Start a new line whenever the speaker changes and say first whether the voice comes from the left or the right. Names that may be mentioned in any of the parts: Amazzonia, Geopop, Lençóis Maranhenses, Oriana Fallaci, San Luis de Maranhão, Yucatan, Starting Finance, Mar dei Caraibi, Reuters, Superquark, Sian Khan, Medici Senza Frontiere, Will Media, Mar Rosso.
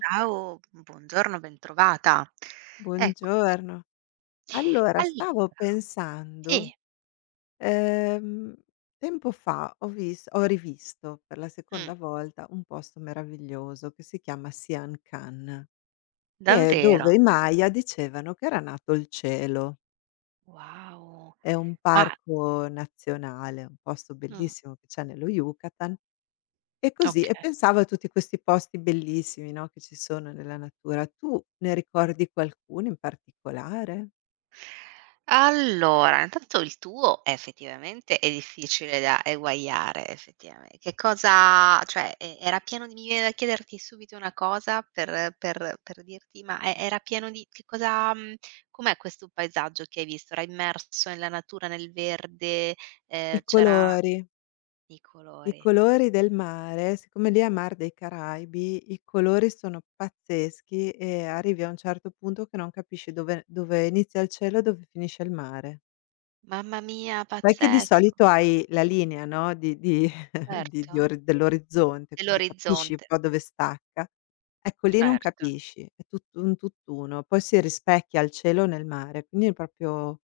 right: Ciao, buongiorno, bentrovata. Eccoci.
left: Buongiorno. Allora,
right: Allora,
left: stavo pensando,
right: sì.
left: ehm, tempo fa ho rivisto per la
right: Mh.
left: seconda volta un posto meraviglioso che si chiama Sian Khan, che è
right: Davvero.
left: dove i Maya dicevano che era nato il cielo.
right: Wow.
left: È un
right: Ma
left: parco nazionale, un posto
right: mh.
left: bellissimo che c'è nello Yucatan. E così e
right: Okay.
left: pensavo a tutti questi posti bellissimi, no, che ci sono nella natura. Tu ne ricordi qualcuno in particolare?
right: Allora, intanto il tuo effettivamente è difficile da eguagliare, effettivamen che cosa, cioè, era pieno di, mi viene da chiederti subito una cosa, per dirti, ma era pieno di che cosa, com'è questo paesaggio che hai visto? Era immerso nella natura, nel verde,
left: I
right: c'era.
left: colori?
right: I
left: I
right: colori.
left: colori del mare, siccome lì è Mar dei Caraibi, i colori sono pazzeschi e arrivi a un certo punto che non capisci dove inizia il cielo e dove finisce il mare.
right: Mamma mia,
left: Sai che di
right: pazzesco.
left: solito hai la linea, no, di di
right: Certo.
left: ori dell'orizzonte,
right: E
left: quindi capisci un
right: l'orizzonte,
left: po' dove stacca. Ecco, lì non
right: certo.
left: capisci, è tutto un tutt'uno, poi si rispecchia il cielo nel mare, quindi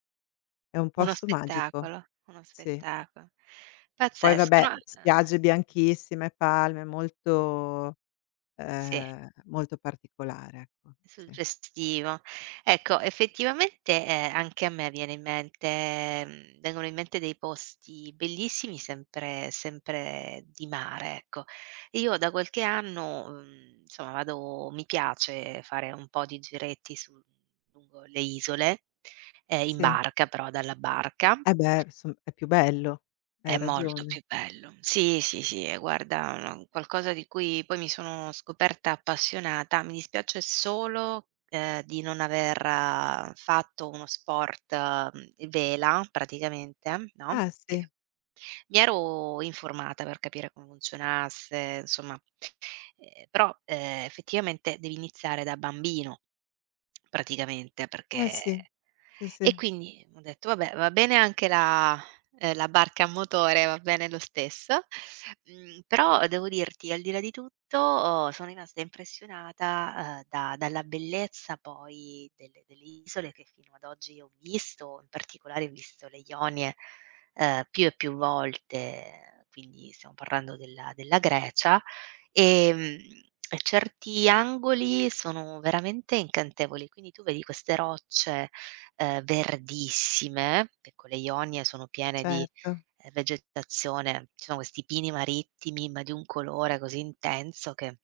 left: è un
right: Uno
left: posto magico,
right: spettacolo, uno
left: sì.
right: spettacolo.
left: Poi
right: Pazzesco,
left: vabbè,
right: no.
left: spiagge bianchissime, palme,
right: Sì.
left: Molto particolare, ecco. Sì,
right: Suggestivo. Ecco, effettivamente, anche a me viene in mente, vengono in mente dei posti bellissimi, sempre di mare, ecco. Io da qualche anno, insomma vado, mi piace fare un po' di giretti su lungo le isole, in
left: sì.
right: barca, però, dalla barca.
left: Eh beh, son è più bello, hai
right: È molto
left: ragione.
right: più bello. Sì, sì, sì, e guarda, no, qualcosa di cui poi mi sono scoperta appassionata. Mi dispiace solo, di non aver fatto uno sport, vela praticamente, no,
left: Ah sì,
right: che mi ero informata per capire come funzionasse, insomma, però, effettivamente devi iniziare da bambino praticamente,
left: eh
right: perché,
left: sì. Sì, sì,
right: e quindi ho detto: "Vabbè, va bene anche la la barca a motore, va bene lo stesso". Però devo dirti, al di là di tutto, oh, sono rimasta impressionata, da dalla bellezza poi delle isole che fino ad oggi ho visto, in particolare ho visto le Ionie, più e più volte, quindi stiamo parlando della Grecia, ehm, certi angoli sono veramente incantevoli. Quindi tu vedi queste rocce, verdissime, perché le Ionie sono piene di,
left: certo.
right: vegetazione, ci sono questi pini marittimi, ma di un colore così intenso che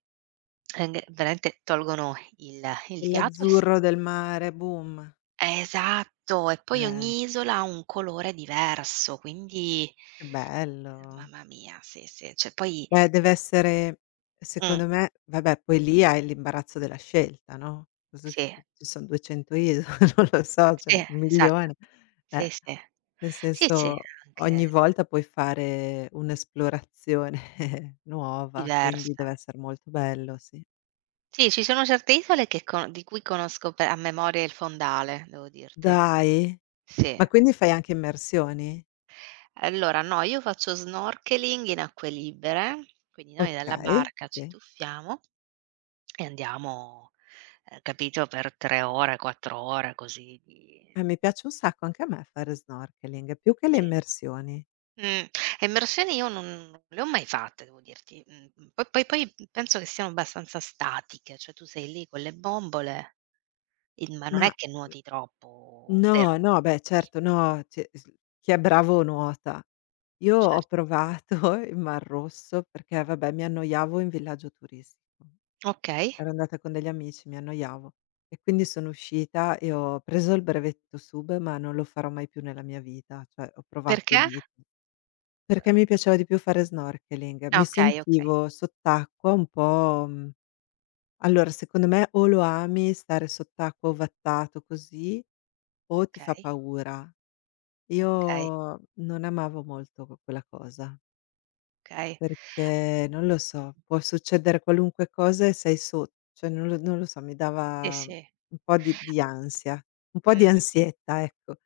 right: veramente tolgono il
left: E
right: fiato e s
left: l'azzurro del mare, boom.
right: esatto, e poi
left: Eh,
right: ogni isola ha un colore diverso, quindi
left: che bello.
right: mamma mia, sì, sì, cioè poi
left: Beh, dev'essere
right: mh,
left: secondo me, vabbè, poi lì hai l'imbarazzo della scelta, no, cosa
right: sì,
left: ci son 200 isole, non lo so, ce n'è
right: sì, esatto,
left: 1.000.000. Eh.
right: sì, sì.
left: Nel
right: Sì, sì,
left: senso,
right: anche
left: ogni volta puoi fare un'esplorazione nuova, quindi deve
right: diversa.
left: essere molto bello, sì.
right: Sì, ci sono certe isole che con di cui conosco pe a memoria il fondale, devo dirti.
left: Dai!
right: Sì.
left: Ma quindi fai anche immersioni?
right: Allora, no, io faccio snorkeling in acque libere, quindi noi dalla
left: Okay,
right: barca ci
left: sì.
right: tuffiamo e andiamo, capito, per 3 ore, 4 ore così di
left: Mi piace un sacco anche a me fare snorkeling, più che le
right: sì.
left: immersioni.
right: Mh. Immersioni io non le ho mai fatte, devo dirti. Poi penso che siano abbastanza statiche, cioè tu sei lì con le bombole, in ma non
left: Ma
right: è che nuoti troppo,
left: no,
right: vero?
left: no, beh certo, no, cioè s chi è bravo nuota. Io
right: Cer
left: ho provato il Mar Rosso perché, vabbè, mi annoiavo in villaggio turistico.
right: okay.
left: Ero andata con degli amici, mi annoiavo e quindi sono uscita e ho preso il brevetto sub, ma non lo farò mai più nella mia vita, cioè ho provato
right: Perché?
left: lì, perché mi piaceva di più fare snorkeling.
right: Ah,
left: Mi
right: okay, okay,
left: sentivo sott'acqua un po', allora secondo me o lo ami stare sott'acqua ovattato così o ti fa
right: okay,
left: paura. Io
right: okay,
left: non amavo molto quella cosa.
right: okay.
left: Perché non lo so, può succedere qualunque cosa e sei sotto, cioè non lo so, mi
right: Sì,
left: dava
right: sì.
left: un po' di ansia, un po' di
right: Mh-mh.
left: ansietta, ecco.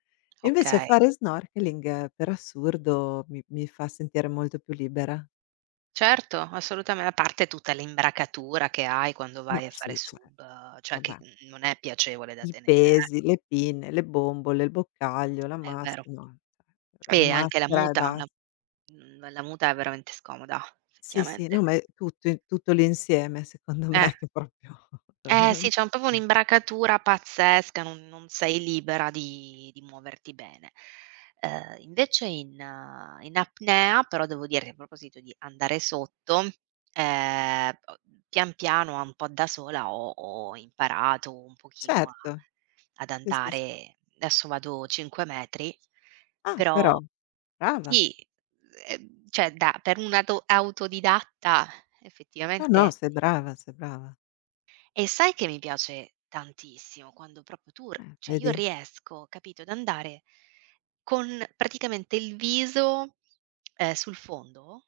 left: Invece
right: Okay.
left: fare snorkeling, per assurdo mi fa sentire molto più libera.
right: Certo, assolutame a parte tutta l'imbracatura che hai quando
left: No,
right: vai a fare
left: sì, cioè
right: sub, cioè che,
left: vabbè,
right: non è piacevole da
left: i
right: tenere,
left: pesi, le pinne, le bombole, il boccaglio, la
right: è
left: mas
right: vero.
left: no, la
right: E anche la
left: maschera e
right: muta, la
left: basta.
right: la muta è veramente scomoda,
left: Sì, sì, no,
right: effettivamente.
left: ma è tutto i tutto l'insieme secondo
right: Eh.
left: me che proprio
right: Eh
left: non
right: sì, c'è un proprio
left: mh.
right: un'imbracatura pazzesca, non sei libera di muoverti bene. Invece in in apnea, però devo dire che a proposito di andare sotto, ho pian piano, un po' da sola, ho imparato un pochino a
left: Certo,
right: ad
left: sì, sì, sì.
right: andare, adesso vado 5 metri,
left: Ah, però,
right: però
left: brava.
right: sì, cioè da per un ato autodidatta
left: No, no,
right: effettivamente,
left: sei brava, sei brava.
right: e sai che mi piace tantissimo quando proprio tur cioè io
left: Vedi?
right: riesco, capito, ad andare con praticamente il viso, sul fondo,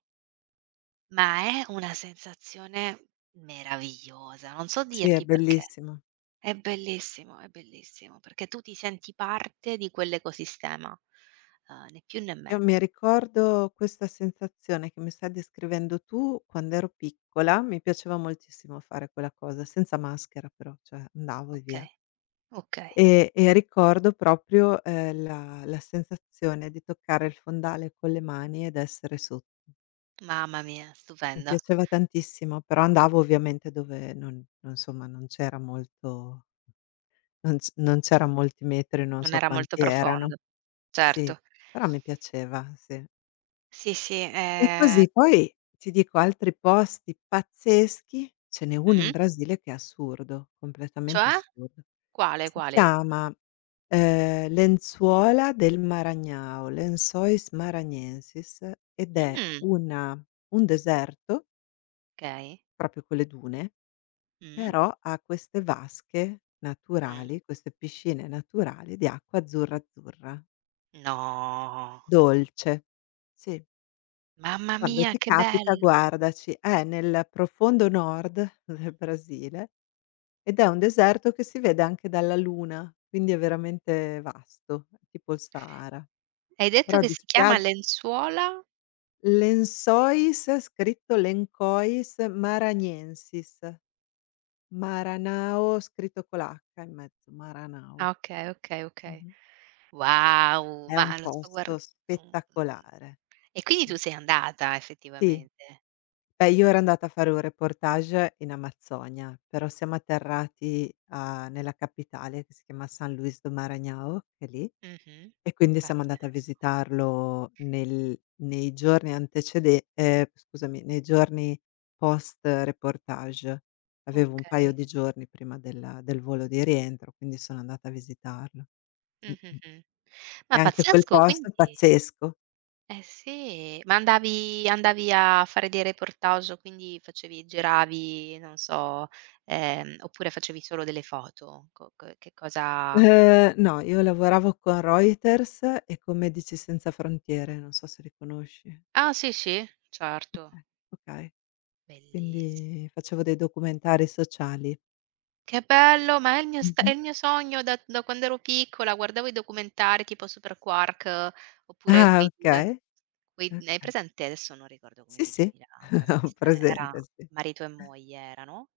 right: ma è una sensazione meravigliosa, non so
left: Sì, è
right: dirti perché.
left: bellissimo.
right: È bellissimo, perché tu ti senti parte di quell'ecosistema, né più né
left: Io mi
right: meno.
left: ricordo questa sensazione che mi stai descrivendo tu quando ero piccola, mi piaceva moltissimo fare quella cosa, senza maschera però, cioè andavo e via.
right: Okay, okay.
left: E ricordo proprio, la sensazione di toccare il fondale con le mani ed essere sotto.
right: Mamma mia,
left: Mi
right: stupendo.
left: piaceva tantissimo, però andavo ovviamente dove non insomma non c'era molti metri, non
right: Non
left: so
right: era molto
left: quanti erano.
right: profondo.
left: Sì,
right: Certo.
left: però mi piaceva, sì.
right: Sì, sì,
left: E così poi ti dico altri posti pazzeschi, ce n'è uno in
right: mh?
left: Brasile che è assurdo, completamente
right: Cioè?
left: assurdo.
right: Quale,
left: Si
right: quale?
left: chiama, Lenzuola del Maranhão, Lençóis Maranhenses, ed è
right: Mh,
left: una un deserto,
right: okay.
left: proprio con le dune,
right: Mh,
left: però ha queste vasche
right: mh.
left: naturali, queste piscine naturali di acqua azzurra, azzurra,
right: No,
left: dolce. Sì.
right: mamma
left: Quando
right: mia
left: ti
right: che
left: capita
right: bello.
left: guardaci, è nel profondo nord del Brasile ed è un deserto che si vede anche dalla Luna, quindi è veramente vasto, è tipo il Sahara.
right: Hai detto
left: Però
right: che
left: di
right: si chiama
left: spiag
right: lenzuola?
left: Lençóis, scritto Lencois Maranhenses, Maranao scritto con l'H in mezzo, Maranao.
right: Ah, okay, okay, okay.
left: Mh-mh.
right: Wow,
left: È un
right: ma lo sto
left: posto
right: guard uhm,
left: spettacolare.
right: e quindi
left: Sì,
right: tu
left: sì.
right: sei andata
left: Sì.
right: effettivamente.
left: Beh, io ero andata a fare un reportage in Amazzonia, però siamo atterrati a nella capitale che si chiama San Luis de Maranhão, che è lì,
right: Mh-mh.
left: e quindi siamo andate a
right: Pazzesco.
left: visitarlo nel nei giorni antecede scusami, nei giorni post reportage. Avevo un paio
right: Okay.
left: di giorni prima del volo di rientro, quindi sono andata a visitarlo. Mh-mh.
right: Mh-mh-mh.
left: E
right: Ma
left: anche quel
right: pazzesco
left: posto è
right: quindi,
left: pazzesco.
right: eh sì, ma andavi, andavi a fare dei reportage, quindi facevi, giravi, non so, oppure facevi solo delle foto? Co co Che cosa?
left: No, io lavoravo con Reuters e con Medici Senza Frontiere, non so se li conosci.
right: Ah sì, sì, certo,
left: Okay, okay.
right: bellissi
left: Quindi facevo dei documentari sociali.
right: che bello, ma è il mio st è
left: Mh-mh.
right: il mio sogno da da quando ero piccola, guardavo i documentari tipo Superquark, oppure
left: Ah,
right: quei 2.
left: okay,
right: Quindi hai
left: okay.
right: presente, adesso non ricordo come
left: Sì,
right: si
left: sì,
right: chiami la
left: ho
right: trasmissione, era
left: presente, sì.
right: marito e moglie erano,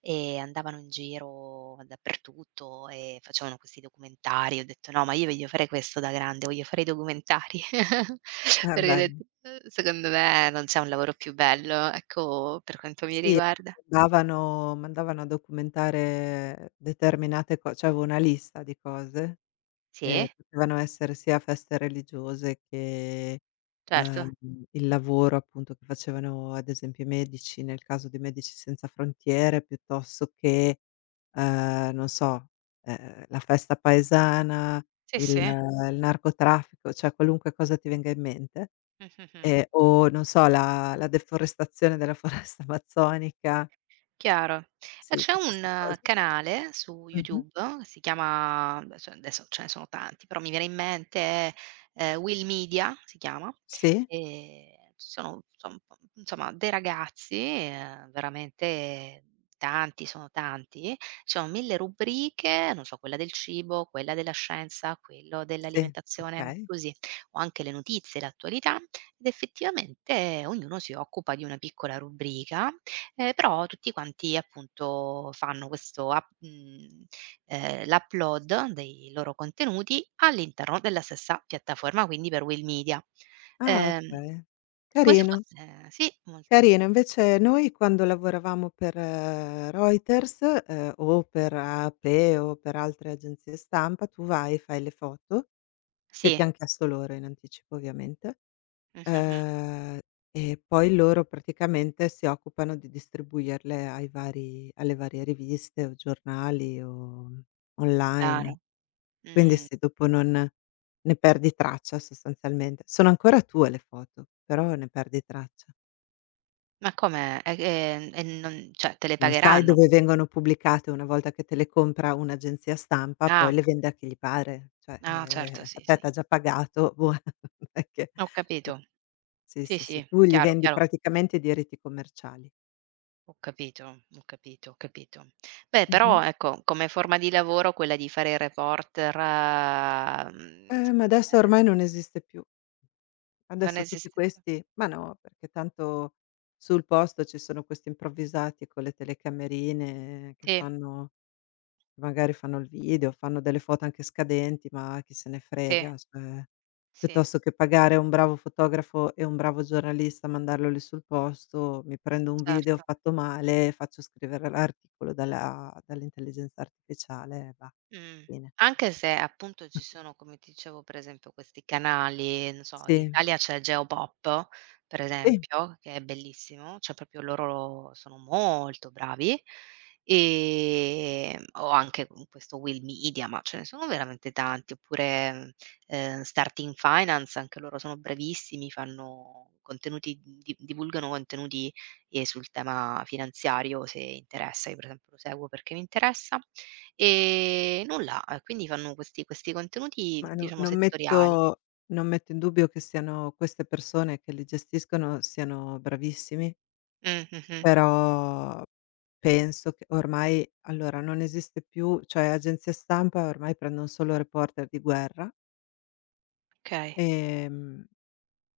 right: e andavano in giro dappertutto e facevano questi documentari. Ho detto: "No, ma io voglio fare questo da grande, voglio fare i documentari."
left: Ah,
right: Perché ho
left: bello.
right: detto: secondo me non c'è un lavoro più bello." Ecco, per quanto mi
left: Sì,
right: riguarda.
left: mandavano a documentare determinate co cioè avevo una lista di cose. Ehm,
right: Sì,
left: potevano essere sia feste religiose che,
right: certo.
left: ehm, il lavoro appunto che facevano ad esempio i medici, nel caso di Medici Senza Frontiere, piuttosto che, non so, la festa paesana,
right: Sì,
left: il
right: sì.
left: il narcotraffico, cioè qualunque cosa ti venga in mente.
right: Mh-mh-mh.
left: O non so la deforestazione della foresta amazzonica,
right: Chiaro. E
left: sì,
right: c'è
left: tutte
right: un
left: 'ste cose.
right: canale su
left: Mh-mh.
right: YouTube, si chiama, beh, cioè adesso ce ne sono tanti, però mi viene in mente, Will Media si chiama,
left: Sì,
right: e ci sono insomma dei ragazzi, veramente tanti, sono tanti, ci sono 1000 rubriche, non so, quella del cibo, quella della scienza, quello
left: sì,
right: dell'alimentazione,
left: okay.
right: così, o anche le notizie, l'attualità, ed effettivamente ognuno si occupa di una piccola rubrica. Però tutti quanti appunto fanno questo l'upload dei loro contenuti all'interno della stessa piattaforma, quindi per Will Media.
left: Ah
right: Ehm,
left: okay,
right: Come se
left: carino.
right: fosse, sì, molto, mol
left: Carino, invece noi quando lavoravamo per Reuters, o per AP o per altre agenzie stampa, tu vai e fai le foto che ti
right: sì,
left: han chiesto loro in anticipo ovviamente,
right: mh-mh-mh,
left: ehm, e poi loro praticamente si occupano di distribuirle ai vari alle varie riviste o giornali o
right: chiaro.
left: online.
right: Mh.
left: Quindi
right: Chiaro. Mm,
left: sì, dopo non ne perdi traccia sostanzialmente. Sono ancora tue le foto, però ne perdi traccia.
right: ma come? E che, e non, cioè te le
left: Non sai
right: pagheranno?
left: dove vengono pubblicate una volta che te le compra un'agenzia stampa, poi
right: Ah,
left: le vende a chi gli pare, cioè,
right: ah certo,
left: a
right: sì,
left: te
right: sì.
left: t'ha già pagato, boh. non è che
right: Ho
left: tu
right: capito.
left: Sì,
right: Sì,
left: sì, sì,
right: sì,
left: tu gli
right: chiaro,
left: vendi
right: chiaro.
left: praticamente i diritti commerciali.
right: Ho capito, ho capito, ho capito. Beh,
left: Mh-mh.
right: però ecco, come forma di lavoro quella di fare il reporter,
left: Ma
right: secondo
left: adesso
right: me
left: ormai non esiste più.
right: non
left: Adesso tutti
right: esiste più.
left: questi ma no, perché tanto sul posto ci sono questi improvvisati con le telecamerine. Che
right: Sì,
left: fanno Magari fanno il video, fanno delle foto anche scadenti, ma chi se ne
right: sì,
left: frega, cioè
right: sì,
left: piuttosto che pagare un bravo fotografo e un bravo giornalista, mandarlo lì sul posto, mi prendo un video
right: certo.
left: fatto male, faccio scrivere l'articolo dalla dall'intelligenza artificiale e va,
right: Mh.
left: fine.
right: Anche se appunto ci sono, come ti dicevo, per esempio questi canali, non so, in
left: Sì,
right: Italia c'è Geopop, per
left: sì,
right: esempio, che è bellissimo, cioè proprio loro sono molto bravi, o anche con questo Will Media, ma ce ne sono veramente tanti, oppure, Starting Finance, anche loro sono bravissimi, fanno contenuti di, divulgano contenuti, sul tema finanziario, se interessa. Io per esempio lo seguo perché mi interessa. E nulla, e quindi fanno questi contenuti,
left: ma no,
right: diciamo,
left: non
right: settoriali.
left: metto non metto in dubbio che siano queste persone che li gestiscono siano bravissimi.
right: Mh-mh.
left: Però penso che ormai, allora, non esiste più, cioè agenzie stampa ormai prendon solo reporter di guerra,
right: Okay,
left: ehm,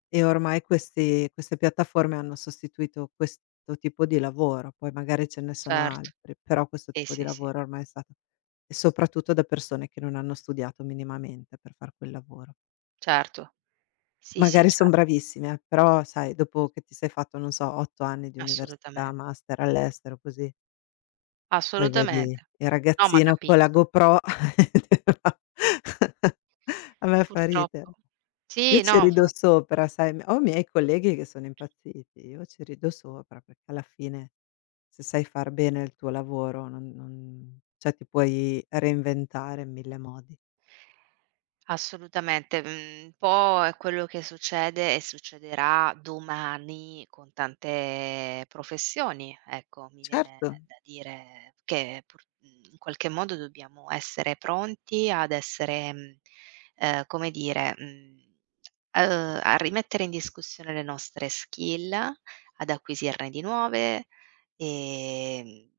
left: e ormai questi queste piattaforme hanno sostituito questo tipo di lavoro, poi magari ce ne sono
right: certo.
left: altri, però questo
right: Sì,
left: tipo di
right: sì, sì,
left: lavoro ormai è stato, e soprattutto da persone che non hanno studiato minimamente per far quel lavoro.
right: certo. Sì, sì,
left: Magari son
right: certo,
left: bravissime, però sai dopo che ti sei fatto, non so, 8 anni di università,
right: assolutamen
left: master all'estero, così. Poi vedi
right: assolutamente.
left: il
right: No, ma
left: ragazzino con la
right: capisco.
left: GoPro a me fa ridere.
right: Purtroppo.
left: Io
right: Sì,
left: ci
right: no,
left: rido
right: fa
left: sopra, sai, ho i miei colleghi che sono impazziti, io ci rido sopra perché alla fine se sai far bene il tuo lavoro non cioè ti puoi reinventare in 1000 modi.
right: assolutamente, un po' è quello che succede e succederà domani con tante professioni, ecco, mi viene
left: Certo,
right: da dire che pur, in qualche modo dobbiamo essere pronti ad essere, come dire, a rimettere in discussione le nostre skill, ad acquisirne di nuove, ehm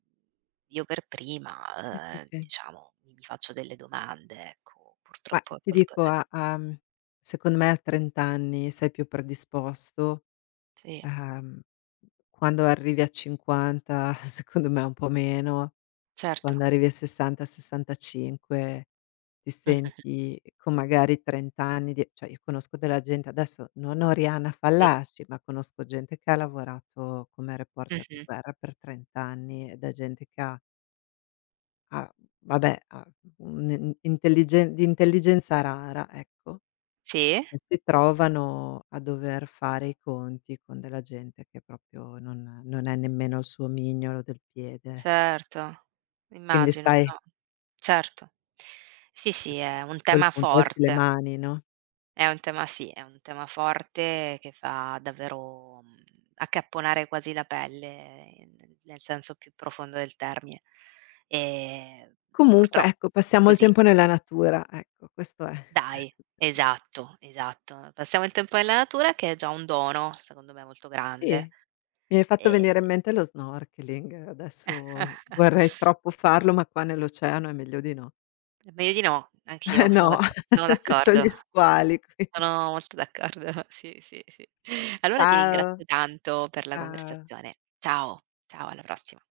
right: io per prima,
left: sì, sì, sì.
right: diciamo, mi faccio delle domande, ecco.
left: Ma
right: Purtroppo è
left: ti dico,
right: qualcosa che
left: secondo me a 30 anni sei più predisposto.
right: sì,
left: Ehm, quando arrivi a 50 secondo me un po' meno,
right: certo.
left: quando arrivi a 60, 65 ti
right: Mh-mh-mh.
left: senti con magari 30 anni di, cioè, io conosco della gente, adesso non ho Rihanna
right: Sì.
left: Fallaci, ma conosco gente che ha lavorato come reporter di
right: Mh-mh.
left: guerra per 30 anni ed è gente che ha vabbè, ha un intelligenza rara, ecco,
right: Sì,
left: e si trovano a dover fare i conti con della gente che proprio non è nemmeno il suo mignolo del piede.
right: certo.
left: Quindi
right: Immagino,
left: sai, a
right: no. Certo. Sì, sì, è un
left: quel
right: tema
left: punto alzi le
right: forte.
left: mani, no.
right: È un tema, sì, è un tema forte che fa davvero, accapponare quasi la pelle, nel senso più profondo del termine. Ehm,
left: Comunque
right: Purtroppo
left: ecco, passiamo il
right: così.
left: tempo nella natura, ecco questo è.
right: Dai, esatto, esatto. Passiamo il tempo nella natura che è già un dono, secondo me, molto
left: Sì,
right: grande.
left: mi hai fatto
right: E
left: venire in mente lo snorkeling, adesso vorrei troppo farlo, ma qua nell'oceano è meglio di no.
right: è meglio di no,
left: Eh
right: anch'io sono
left: no,
right: d'acco sono
left: ci son gli
right: d'accordo,
left: squali qui.
right: sono molto d'accordo. Sì, sì, sì. Allora ti
left: Ciao,
right: ringrazio tanto per la
left: ciao.
right: conversazione. Ciao, ciao alla prossima.